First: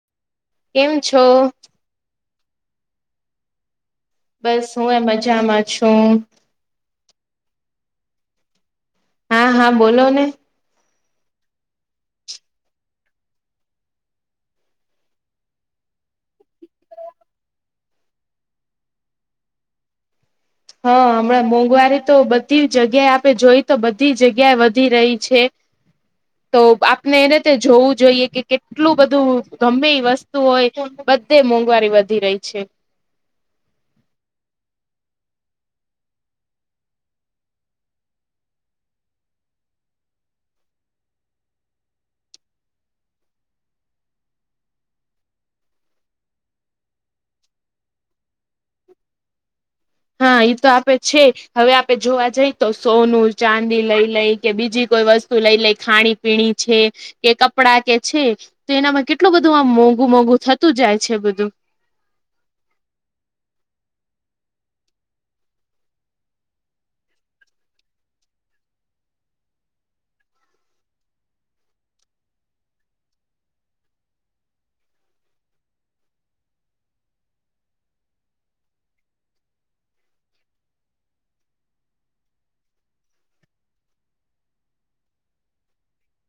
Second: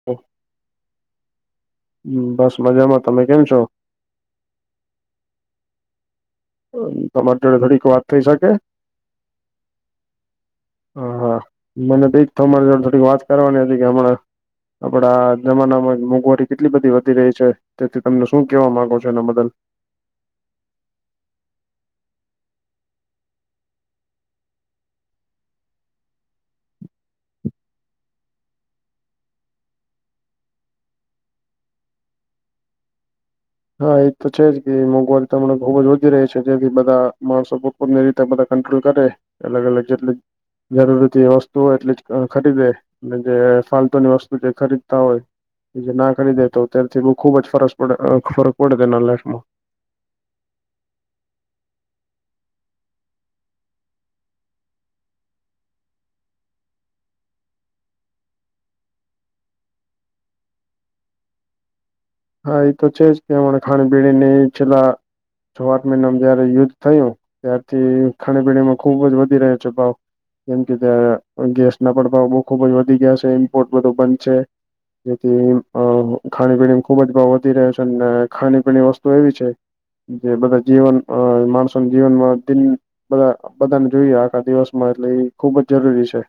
[inaudible] કેમ છો? બસ, મજામાં તમે કેમ છો? બસ, હુંય મજામાં છું. તમાર જોડે ઘડીક વાત થઇ શકે? હા, હા બોલો ને. હઅ, હઅ મને તઈક તમાર જોડ થોડીક વાત કરવાની હતી કે હમણાં આપડા જમાનામાં મોંઘવારી કેટલી બધી વધી રહી છે. તેથી તમને શું કેવા માંગો છો એના બદલ? હઅ, હમણાં મોંઘવારી તો બધી જગ્યાએ આપે જોઈ તો બધી જગ્યાએ વધી રહી છે. [inaudible] તો આપને એ રીતે જોવું જોઈએ કે કેટલું બધું ગમે ઈ વસ્તુ હોય બ તે મોંઘવારી વધી રહી છે. હા, એ તો છે જ કે મોઘવારી તમને ખુબ જ વધી રહી છે જેથી બધા માણસો [unintelligible] રીતે બધા કંટ્રોલ કરે અલગ-અલગ જેટલી જરૂરથી વસ્તુઓ હોય એટલી જ ખરીદે. એટલે જે ફાલતુની વસ્તુ જે ખરીદતા હોય જે ના ખરીદે તો ત્યારથી બઉ ખુબ જ ફરસ પડે અ ફરક પડે તેના લાઈફમાં. હા, ઈ તો આપે છે હવે આપે જોવા જઈ તો સોનું, ચાંદી લઈ લઈ કે બીજી કોઈ વસ તું લઈ લઈ ખાણી-પીણી છે કે કપડા કે છે તો એનામાં કેટલું બધું આમ મોંઘુ-મોઘું થતું જાય છે બધું. હા, ઈ તો છે જ કેમ અમણા ખાણી-પીણી ન છેલા છ-આઠ મહિનામાં જયારે યુદ્ધ થયું ત્યારથી ખાણી-પીણીમાં ખુબ જ વધી રહ્યો છે ભાવ. કેમ કે, ત્યાં ગેસના પ્રભાવ બઉ ખુબ જ વધી ગયા છે, ઇમ્પોર્ટ બધો બંધ છે. ઈતિમ અ ખાણી-પીણીમ ખુબ જ ભાવ વધી રહ્યો છે ને, ખાણી-પીણીની વસ્તુ એવી છે જે બધા જીવન અ માણસોન જીવનમાં દિન બધા બધાન જોઈએ આખા દિવસમાં એટલે એ ખુબ જ જરૂરી છે.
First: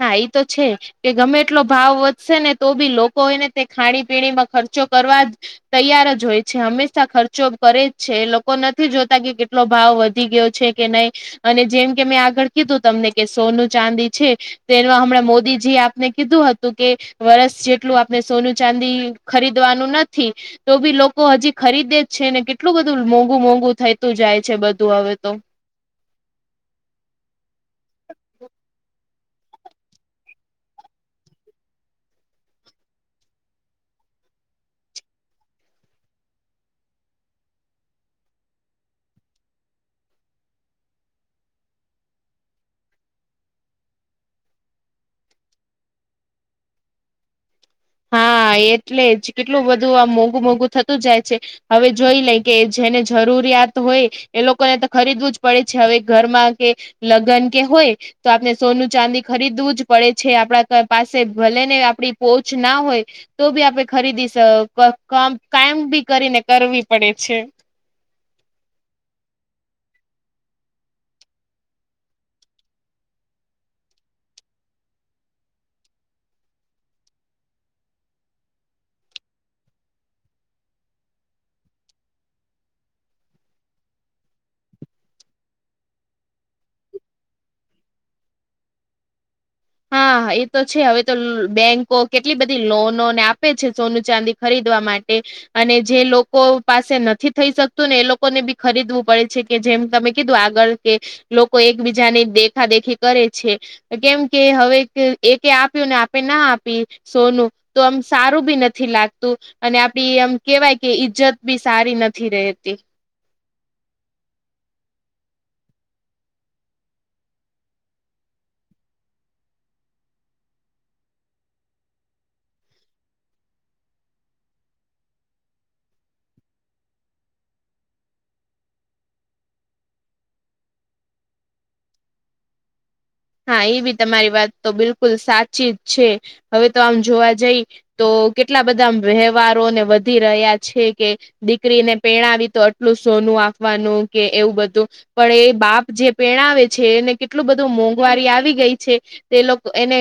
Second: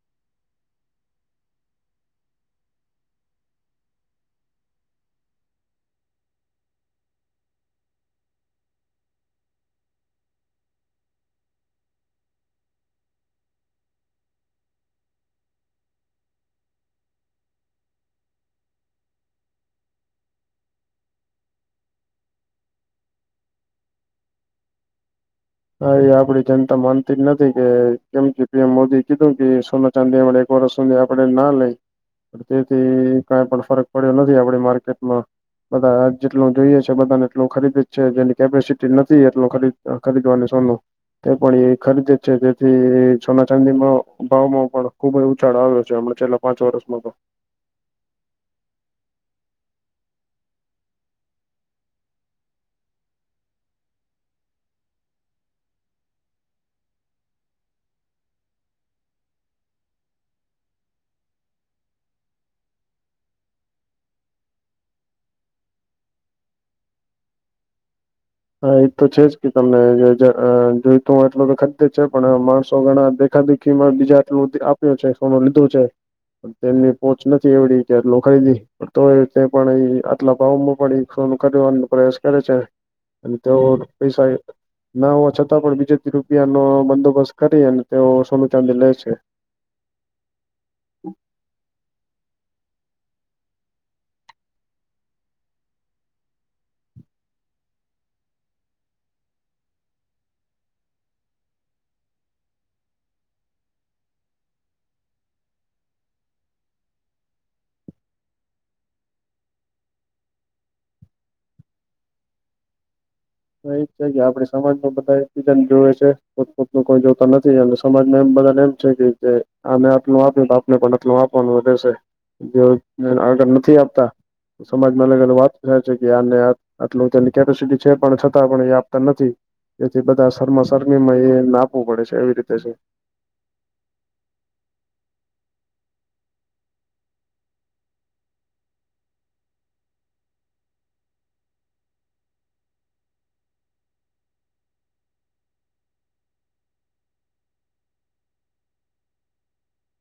હા ઈ તો છે જ. કે ગમે એટલો ભાવ વધશે ને તો બી લોકો એને તે ખાણી-પીણીમાં ખર્ચો કરવા જ તૈયાર જ હોય છે, હંમેશા ખર્ચો કરે જ છે, લોકો નથી જોતા કે કેટલો ભાવ વધી ગયો છે કે નઈ અને જેમ કે મેં આગળ કીધું તમને કે સોનું, ચાંદી છે તેનું આ હમણાં મોદીજીએ આપને કીધું હતું કે વરસ જેટલું આપડે સોનું, ચાંદી ખરીદવાનું નથી તો બી લોકો હજી ખરીદે જ છે ને કેટલું બધું મોંઘુ-મોંઘુ થઈતું જાય છે બધું હવે તો. હા, ઈ આપડી જનતા માનતી જ નથી કે કેમ કે પીએમ મોદી કીધું કે સોના ચાંદી આપડે એક વર્ષ સુધી આપડે ના લઈ તેથી કાંઈ પણ ફરક પડ્યો નથી આપડે માર્કેટમાં બધા જેટલું જોઈએ છે બધાને એટલું ખરીદી જ છે જેની કેપેસિટી નથી એટલ ખરી ખરીદવાની ચલો તે પણ એ ખરીદીે જ છે જેથી સોના ચાંદીમાં ભાવમાં પણ ખુબ જ ઉછાળ આવ્યો છે હમણા છેલ પાંચ વરષમાં પન હા એટલે જ કેટલું બધું આ મોંઘું મોંઘું થતું જાય છે. હવે જોઈ લે કે જેને જરૂરિયાત હોય એ લોકોને તો ખરીદવું જ પડે છે હવે ઘરમાં કે લગ્ન કે હોય. તો આપણે સોનું ચાંદી ખરીદવું જ પડે છે આપડા પાસે ભલે ને આપડી પો ના હોય. તો બી આપડે ખરીદી કાયમ બી કરીને કરવી પડે છે. હ એ તો છે જ કે તમને જોઈતો હ એટલ તો ખતેજ છે પણ માણસો ઘણા. આખા દીમાં બીજા આટલું આપ્યો છે સોનું લીધું છે. તેમની પોહચ નથી એવડી કે આટલો ખરીદી તો પણ આટલા ભાવમાં પણ ફોન કરનું પ્રસ કરે છે અને તેઓ પૈસા ના હો છતાં પણ બીજેથી રૂપિયાનો બંદોબસ્ત કરી અને તેઓ સોનુ ચાંદી લે છે. હાા એ તો છે હવે તો બેંકો કેટલી બધી લોનોને આપે છે સોનું ચાંદી ખરીદવા માટે. અને જે લોકો પાસે નથી થઈ શકતું ને એ લોકોને બી ખરીદવું પડે છે. કે જેમ તમે કીધું આગળ કે લોકો એકબીજાની દેખા દેખી કરે છે કેમ કે હવે એક આપ્યું ને આપે ના આપી. સોનું તો આમ સારું બી નથી લાગતું. અને આપડી એમ કેવાય કે ઈજ્જત બી સારી નથી રહેતી. એ જ છે કે આપડે સજમાં બધા એક બીજ જોઈએ છે પોતપત ન કોઈ જોતા નથી સમાજમાં એમ બધાનેમ કે જે આમે આટલું આપ્યું બાપને પણ આટલું આપવાનું વધેશે જે આગળ નથી આપતા સમાજમાં અલગ અલગ વાત થાય છે કે આ આટલુંની કેપેસિટી છે પણ પણ એ આપતા નથી એથી બધા શમાસરમી માં એ આપવું પડે છે એવી રીતે છે. હા એ બી તમારી વાત તો બિલકુલ સાચી જ છે હવે તો આમ જોવા જઈ તો કેટલા બધા વ્યવહરોને વધી રહ્યા છે કે દીકરીને પણાવી તો આટલું સોનું આપવાનું કે એવું બધું પણ એ બાપ જે પેણાવે છે એને કેટલું બધું મોંઘ ઘવારી આવી ગઈ છે તે લોકો એને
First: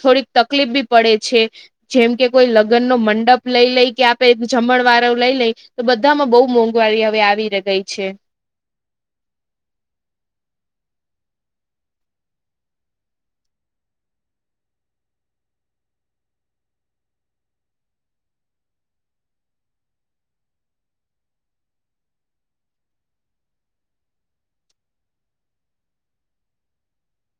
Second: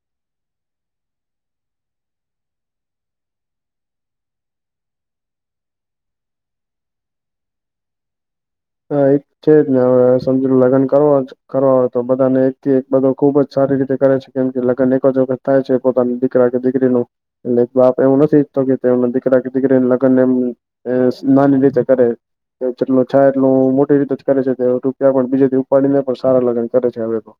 થોડીક તકલીફ બી પડે છે. જેમ કે કોઈ લગ્ન નો મંડપ લઈ લઈ કે આપે જમણ વાળ લઈ લઈ. તો બધામાં બહુ મોંઘવારી હવે આવી ગઈ છે. હા એ છે જ ને હવે સમ લગ્ન કરવાનું કરવાય તો બધાને એક થી એક બધો ખુબ જ સારી રીતે કરે છે કેમ કે લગ્ન એક જ વખત થાય છે પોતાની દીકરા કે દીકરીનું એટલે બાપ એવું નથી ઈચ્છતો કેમને દીકરા કે દીકરી લગ્નને એમ એ નાની રીતે કરે જેટલો થાય. એટલું મોટી રીતે જ કરે છે રૂપિયા પણ બીજા દિવ ઉપાડીને પણ સારા લગ્ને છે હવે તો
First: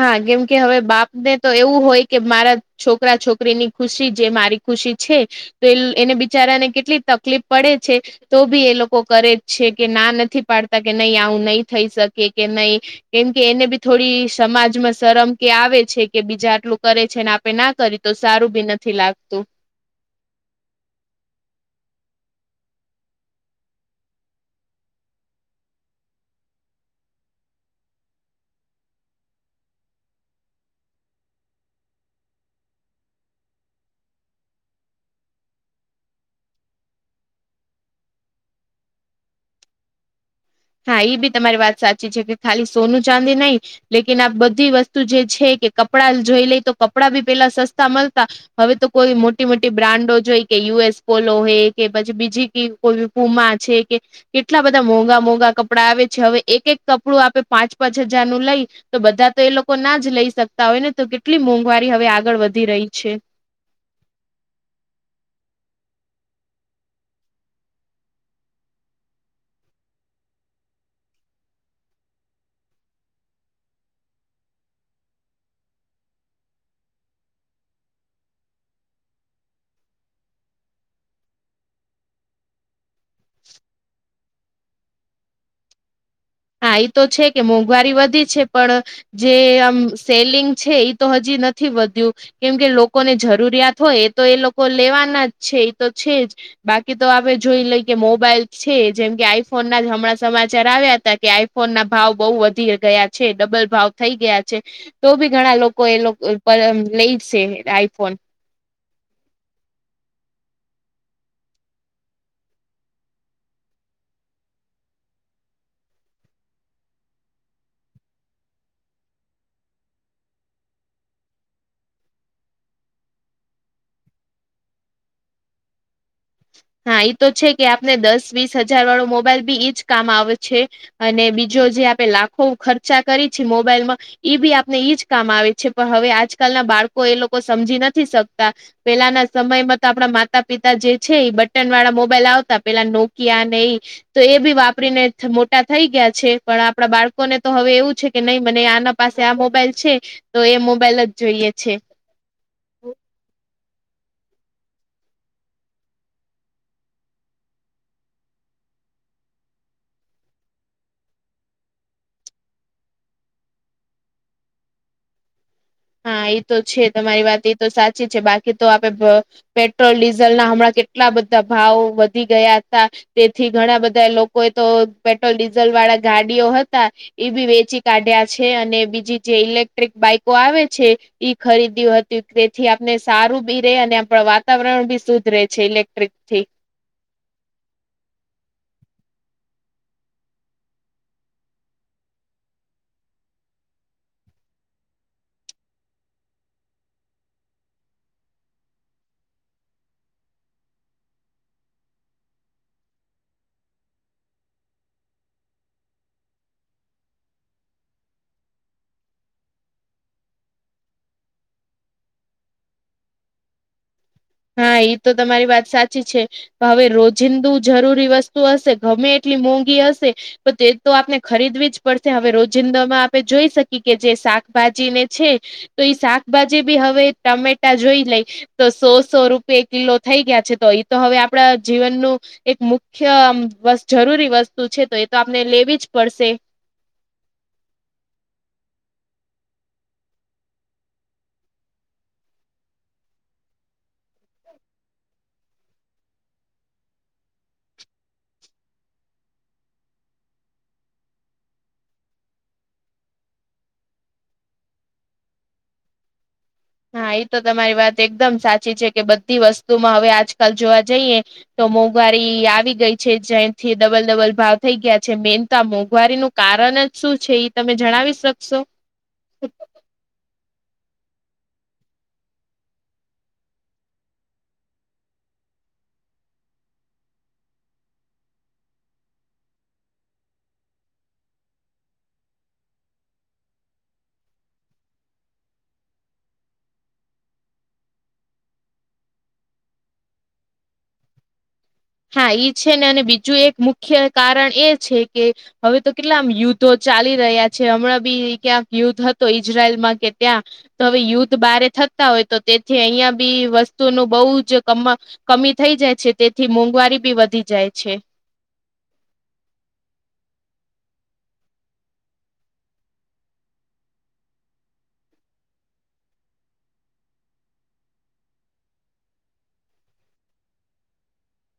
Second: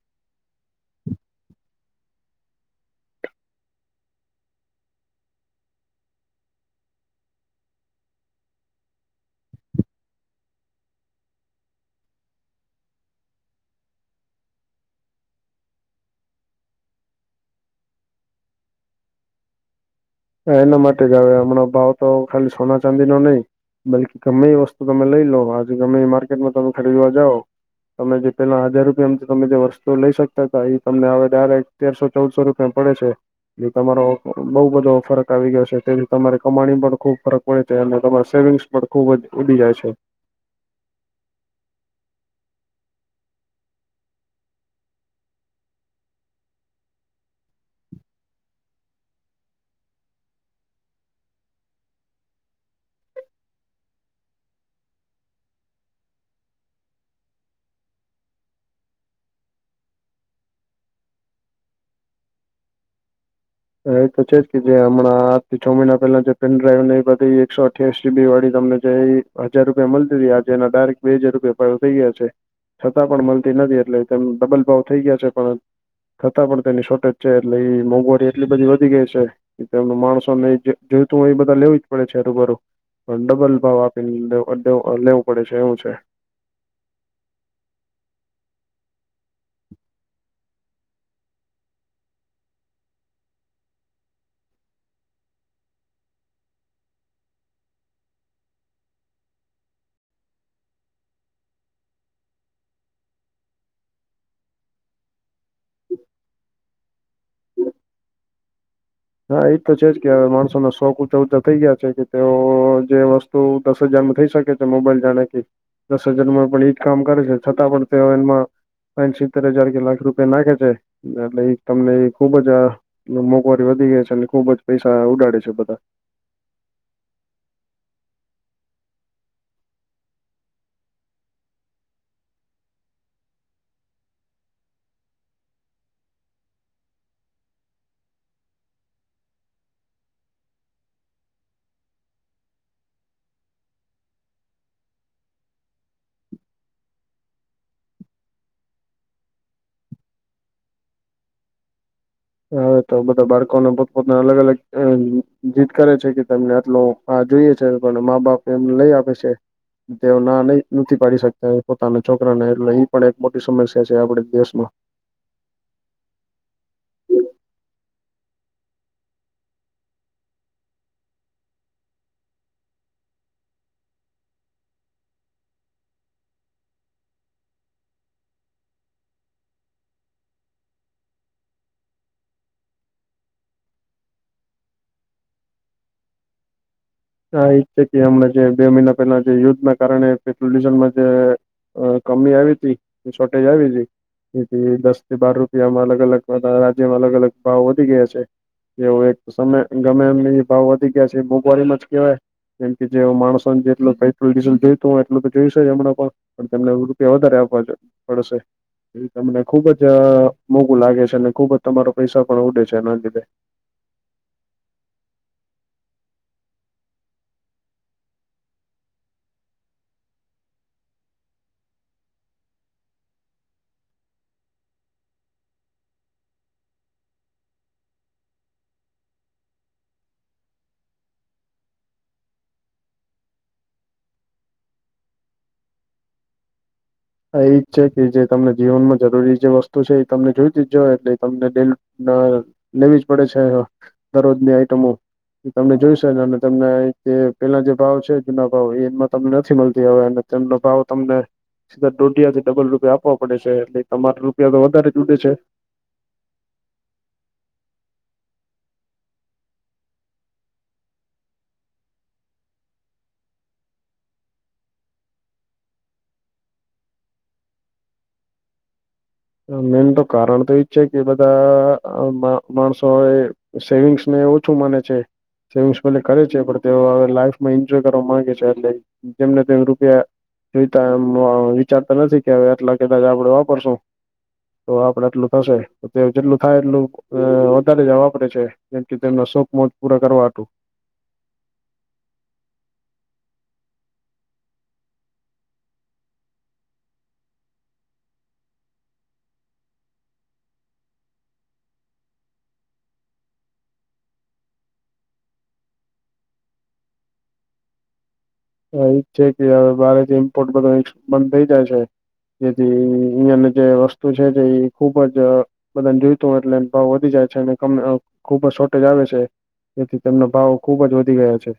હા કેમ કે હવે બાપ ને તો એવું હોય કે મારા છોકરા છોકરીની ખુશી જે મારી ખુશી છે. તો એ એને બિચારાને કેટલી તકલીફ પડે છે. તો ભી એ લોકો કરે જ છે કે ના નથી પાડતા કે નહી આવું નહી થઈ શકે કે નહી. કેમ કે એને બી થોડી. સમાજમાં શરમ કે આવે છે કે બીજા આટલું કરે છે ને આપે ના કરી તો સારું બી નથી લાગતું. હ એના માટે ગ આવે હમણા ભાવ તો ખાલી સોના ચાંદી નો નહી. બલકી ગમે એ વસ્તુ તમે લઈ લો આજે ગમે માર્કેટમાં તમે ખરીદવા જાવ. તમે જે પેલા હજાર રૂપિયા તમે જે વસ્તુઓ લઈ શકતા હતા એ તમને હવે ડરેક તેરસો ચૌદસો રૂપિયા પડે છે એ તમારો બઉ બધો. ફરક આવી ગયો છે તેથી તમારી કમાણી પણ ખુબ ફરક પડે છે અને તમારા સેવિંગ્સ પણ ખુબ જ ઉડી જાય છે. હા એ બી તમારી વાત સાચી છે કે ખાલી સોનું ચાંદી નહી. લેકન આ બધી વસ્તુ જે છે કે કપડા જોઈ લઈ તો કપડાં બી પેલા સસ્તા મળતા. હવે તો કોઈ મોટી મોટી બ્રાન્ડો જોઈ કે યુએસ પોલો હોય કે પછી બીજી ક કોઈ પૂમા છે કે કેટલા બધા મોંઘા મોઘા. કપડાં આવે છે હવે એક એક કપડું આપે પાંચ પાંચ હજાર નું લઈ તો બધા તો એ લોકો ના જ લઈ શકતા હોય ને તો કેટલી મોંઘવારી હવે આગળ વધી રહી છે. એ તો છે જ કે જે હમણાં થી છ મહિના પહેલા જે પેન ડ્રાઈવ ને એ બધી એકસો અઠ્યાસી જીબી વાળી તમને જે એ હજાર રૂપિયા મળતી હતી આજ એના ડાયરેક્ટ બે હજાર રૂપિયા થઈ ગયા છે. છતાં પણ મળતી નથી એટલે તેમ ડબલ ભાવ થઈ ગયા છે પણ થતાં પણ તો એની શોર્ટેજ છે એટલે એ મોંઘવારી એટલી બધી વધી ગઈ છે એમનું માણસો ને જોઈતું હોય એ બધા લેવી જ પડે છે હરબરું ડબલ ભાવ આપીને લેવું પડે છે એવું છે. હા એ તો છે કે મોંઘવારી વધી છે પણ જે આમ સેલિંગ છે તો હજી નથી વધ્યું કેમ કે લોકોને જરૂરિયાત હોય એ તો એ લોકો લેવાના જ છે એ તો છે જ બાકી તો આપે જોઈ લઈ કે મોબાઈલ છે જેમ કે આઈફોન ના જ હમણાં સમાચાર આવ્યા હતા. કે આઈફોન ના ભાવ બઉુ વધી ગયા છે ડબલ ભાવ થઈ ગયા છે. તો ભી ઘણા લોકો એ લોકો લઈ જશે આઈફોન. હા એજ તો છે જ કે માણસોના શોખ ઊંચા ઊંચા થઈ ગયા છે કે તેઓ જે વસ્તુ તો દસ હજારમાં થઈ શકે છે મોબાઈલ જાણે કે દસ હજારમાં પણ એઈ જ કામ કરે છે છતાં પણ તેઓ એમાં પા સિત્તેર હજાર કે લાખ રૂપિયા નાખે છે એટલે એ તમને એ ખુબજ આ મોકો વધી ગયા છે અને ખુબ જ પૈસા ઉડાડે છે બધા હા એ તો છે કે આપને દસ વીસ હજાર વાળો મોબાઈલ બી ઈજ કામ આવે છે. અને બીજો જે આપે લાખો ખર્ચા કરી છે મોબાઈલમાં. બી આપને ઈજ કામ આવે છે પણ હવે આજકાલના બાળકો એ લોકો સમજી નથી શકતા. પેલાના સમયમાં તો આપણા માતા પિતા જે. છે એ બટન વાળા મોબાઈલ આવતા પેલા નોકિયા ને એ. તો એ બી વાપરીને મોટા થઈ ગયા છે પણ આપણા બાળકોને તો હવે એવું છે કે નહી મને આના. પાસે આ મોબાઈલ છે તો એ મોબાઈલ જ જોઈએ છે. હા તો બધા બાળકોને પોતપોતાના અલગ અલગ અ જીત કરે છે કે તને આટલ. હા જોઈએ છે લોકોને મા બાપ એમને લઈ આપે છે. તેઓ ના નહી નથી પાડી શકતા પોતાના છોકરાને એટલે પણ એક મોટી સમસ્યા છે આપડ દેશમાં હા એ તો છે તમારી વાત એ તો સાચી છે બાકી તો આપે પેટ્રોલ ડીઝલ ના હમણાં કેટલા બધા ભાવ વધી ગયા હતા. તેથી ઘણા બધા લોકો એ તો પેટ્રોલ ડીઝલ વાળા ગાડીઓ હતા. એ બી વેચી કાઢ્યા છે અને બીજી જે ઇલેક્ટ્રિક બાઈકો આવે છે ઈ ખરીદ્યું હતું તેથી આપને સારું બી રે અને આપણ વાતાવરણ બી શુદધરે છે ઇલેક્ટ્રિક થી. હા એ જ છે કેમને જે બે મહિના પેલા જે યુદ્ધ ના કારણે પ્રોલ્યુશનમાં જે. અ કમી આવી તી શોર્ટેજ આવી તી. એથી દસ થી બાર રૂપિયામાં અલગ અલગ રાજ્યમાં અલગ અલગ ભાવ વધી ગયા છે. એવું એક સમ ગમે એ એ ભાવ વધી ગયા છે મોંઘવારીમાં જ કવાય કેમ કે જે માણસોને જે પેટ્રોલ ડીઝલ જોઈતું હોય એટલું તો જોઈશે હમણા પણ પણ તને રૂપિયા વધારે આપવા પડશે. એ તમને ખુબ જ મોંઘું લાગે છે અને ખુબ જ તમારો પૈસા પણ ઉડે છે એના લીધે હા એ તો તમારી વાત સાચી છે. હવે રોજિંદુ જરૂરી વસ્તુ હશે ગમે એટલી મોંઘી હશે. તો તે તો આપને ખરીદવી જ પડશે હવે રોજિંદામાં આપણે જોઈ શકીએ કે જે શાકભાજીને છે. તો એઈ શાકભાજી બી હવે ટમેટા જોઈ લઈ તો સોસ સો રૂપિયા કિલો થઈ ગયા છે તો એ તો હવે આપણા જીવનનું એક મુખ્ય જરૂરી વસ્તુ છે તો એ તો આપને લેવી જ પડશે એ જ છે કે જે તમને જીવનમાં જરૂરી જે વસ્તુ છે એ તમને જોઈ ત જ જા એટલે તમનેે ના લેવી જ પડે છે દરરોજની આઈટમો એ તમને જોઈશે ને અને તમને પેલા જે ભાવ છે જૂના ભાવ એમાં તમને નથી મળતી હને તેમનો ભાવ તમને સીધા દોઢિયા થી ડબલ રૂપિયા આપવા પડે છે એટલે તમારે રૂપિયા તો વધારે જ ઉડે છે. હા એ તો તમારી વાત એકદમ સાચી છે કે બધી વસ્તુમાં હવે આજકાલ જોવા જઈએ તો મોંઘવારી આવી ગઈ છે જ્યાંથી ડબલ ડબલ ભાવ થઈ ગયા છે મેન તો મોંઘવારીનું કારણ જ શું છે તમે જણાવી શકશો મેન તો કારણ તો એજ છે કે બધા માણસો એ સેવિંગ્સને ઓછું મને છે. સેવિંગ્સલે કરે છે પણ તેઓ હવે લાઈફમાં એન્જોય કરવા માંગે છે એટલે જેમને તેમ રૂપિયા એ એમ વિચારતા નથી કે હવે આટલા કદાચ આપડે વાપરશું તો આપડે એટલું થશે તે જેટલું થાય એટલું અ વધારે જ વાપરે છે જેમ કે તેમના શોખ મોજ પૂરા કરવા હતું હા એઈ છે ને અને બીજું એક મુખ્ય કારણ એ છે કે હવે તો કેટલામ યુદ્ધો ચાલી રહ્યા છે હમણાં બી ક્યાંક યુદ્ધ હતો ઈજરાયલમાં કે ક્યાં તો હવે યુદ્ધ બારે થતા હોય તો તેથી અહિયાં બી વસ્તુનું બહુ જ કમ કમી થઈ જાય છે તેથી મોંઘવારી બી વધી જાય છે. એજ છે કે હવે ભારે ઇમ્પોર્ટ બધો બંધ થઇ જાય છે. જેથી અહિયાની જે વસ્તુ છે તે એ ખુબ જ બધાને જોઈત હોય એટલે ભાવ વધી જાય છે અને ખુબ જ શોર્ટેજ આવે છે. તેથી તેમનો ભાવો ખુબ જ વધી ગયો છે.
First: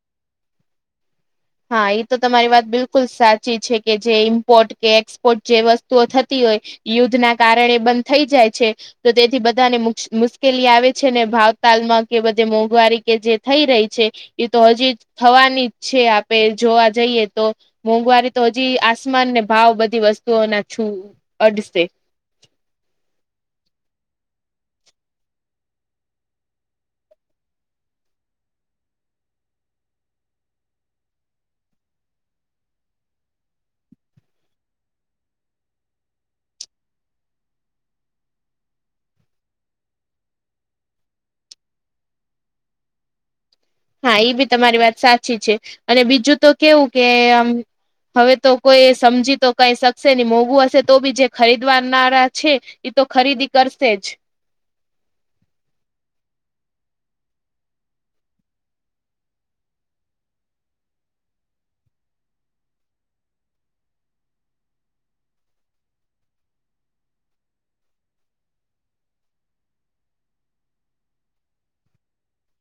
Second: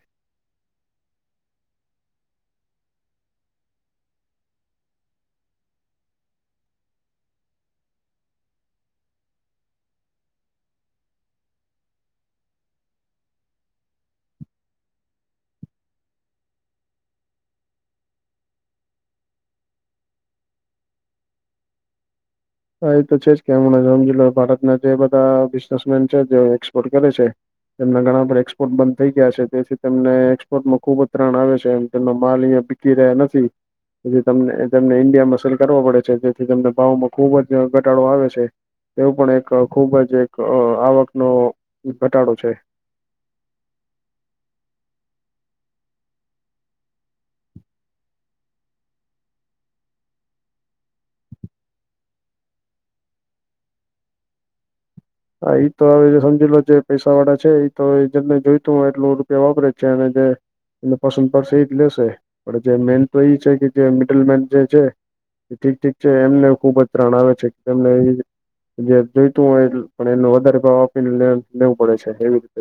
હા એ તો તમારી વાત બિલકુલ સાચી છે કે જે ઇમ્પોર્ટ કે એક્સપોર્ટ જે વસ્તુઓ થતી હોય યુદ્ધ ના કારણે બંધ થઈ જાય છે. તો તેથી બધાને મુશ્કેલી આવે છે ને ભાવતાલમાં કે બધે મોંઘવારી કે જે થઈ રહી છે. એ તો હજી જ થવાની જ છે આપ જોવા જઈએ તો મોંઘવારી તો હજી આસમાન ને ભાવ બધી વસ્તુઓ ના છું. અઢસ્તે હા એ તો છે જ કે હમણા જો ભારતના જે બધા બિઝનેસમેન છે જે એક્સપોર્ટ કરે છે. તેમના ઘણા બધ એક્સપોર્ટ બંધ થઈ ગયા છે તેથી તેમને એક્સપોર્ટમાં ખુબ જ ત્રણ આવે છેમ તેમનો માલ અહં રહ્યા નથીમને ઇન્ડિયામાં સલ કરવો પડે છે જેથી તમને ભાવમા ખુબ જ ઘટાડો આવે છે. એવું પણ એક ખુબ જ એક આવકનો ઘટાડો છે. હા એ બી તમારી વાત સાચી છે અને બીજું તો કેવું કે આમ હવે તો કોઈ સમજી તો કઈ શકશે નહી મોંઘું હશે તો બી જે ખરીદવાનારા છે. એ તો ખરીદી કરશે જ. હા તો હવે સમજી લો જે પૈસા વાળા છે તો એ જેને જોઈતું હોય એટલ રૂપિયા વાપરે જ છે અને જે એને પસંદ પડશે એ જ લેશે પણ જે મેન તો એ છે કે જે મિડલ મેન જે છે ઠીક ઠીક છે એમને ખુબ જ ત્રણ આવે છે તેમને જે જોઈતું હોય પણ એનો વધારે ભાવ આપીને લેવું પડે છે એવી રીતે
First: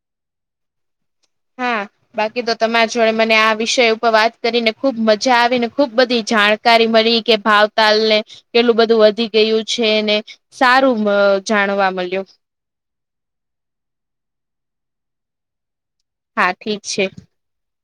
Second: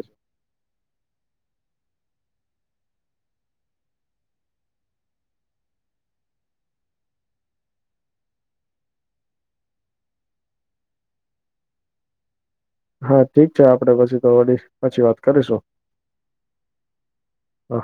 હા બાકી તો તમારા જોડે મને આ વિષય ઉપર વાત કરીને ખુબ મજા આવી ને ખુબ બધી જાણ કારી મળી કે ભાવતાલ ને કેટલું બધું વધી ગયું છે ને. સારું મ જાણવા મળ્યું હા ઠીક છે આપડે પછી તો વ પછી વાત કરીશું હા ઠીક છે. હ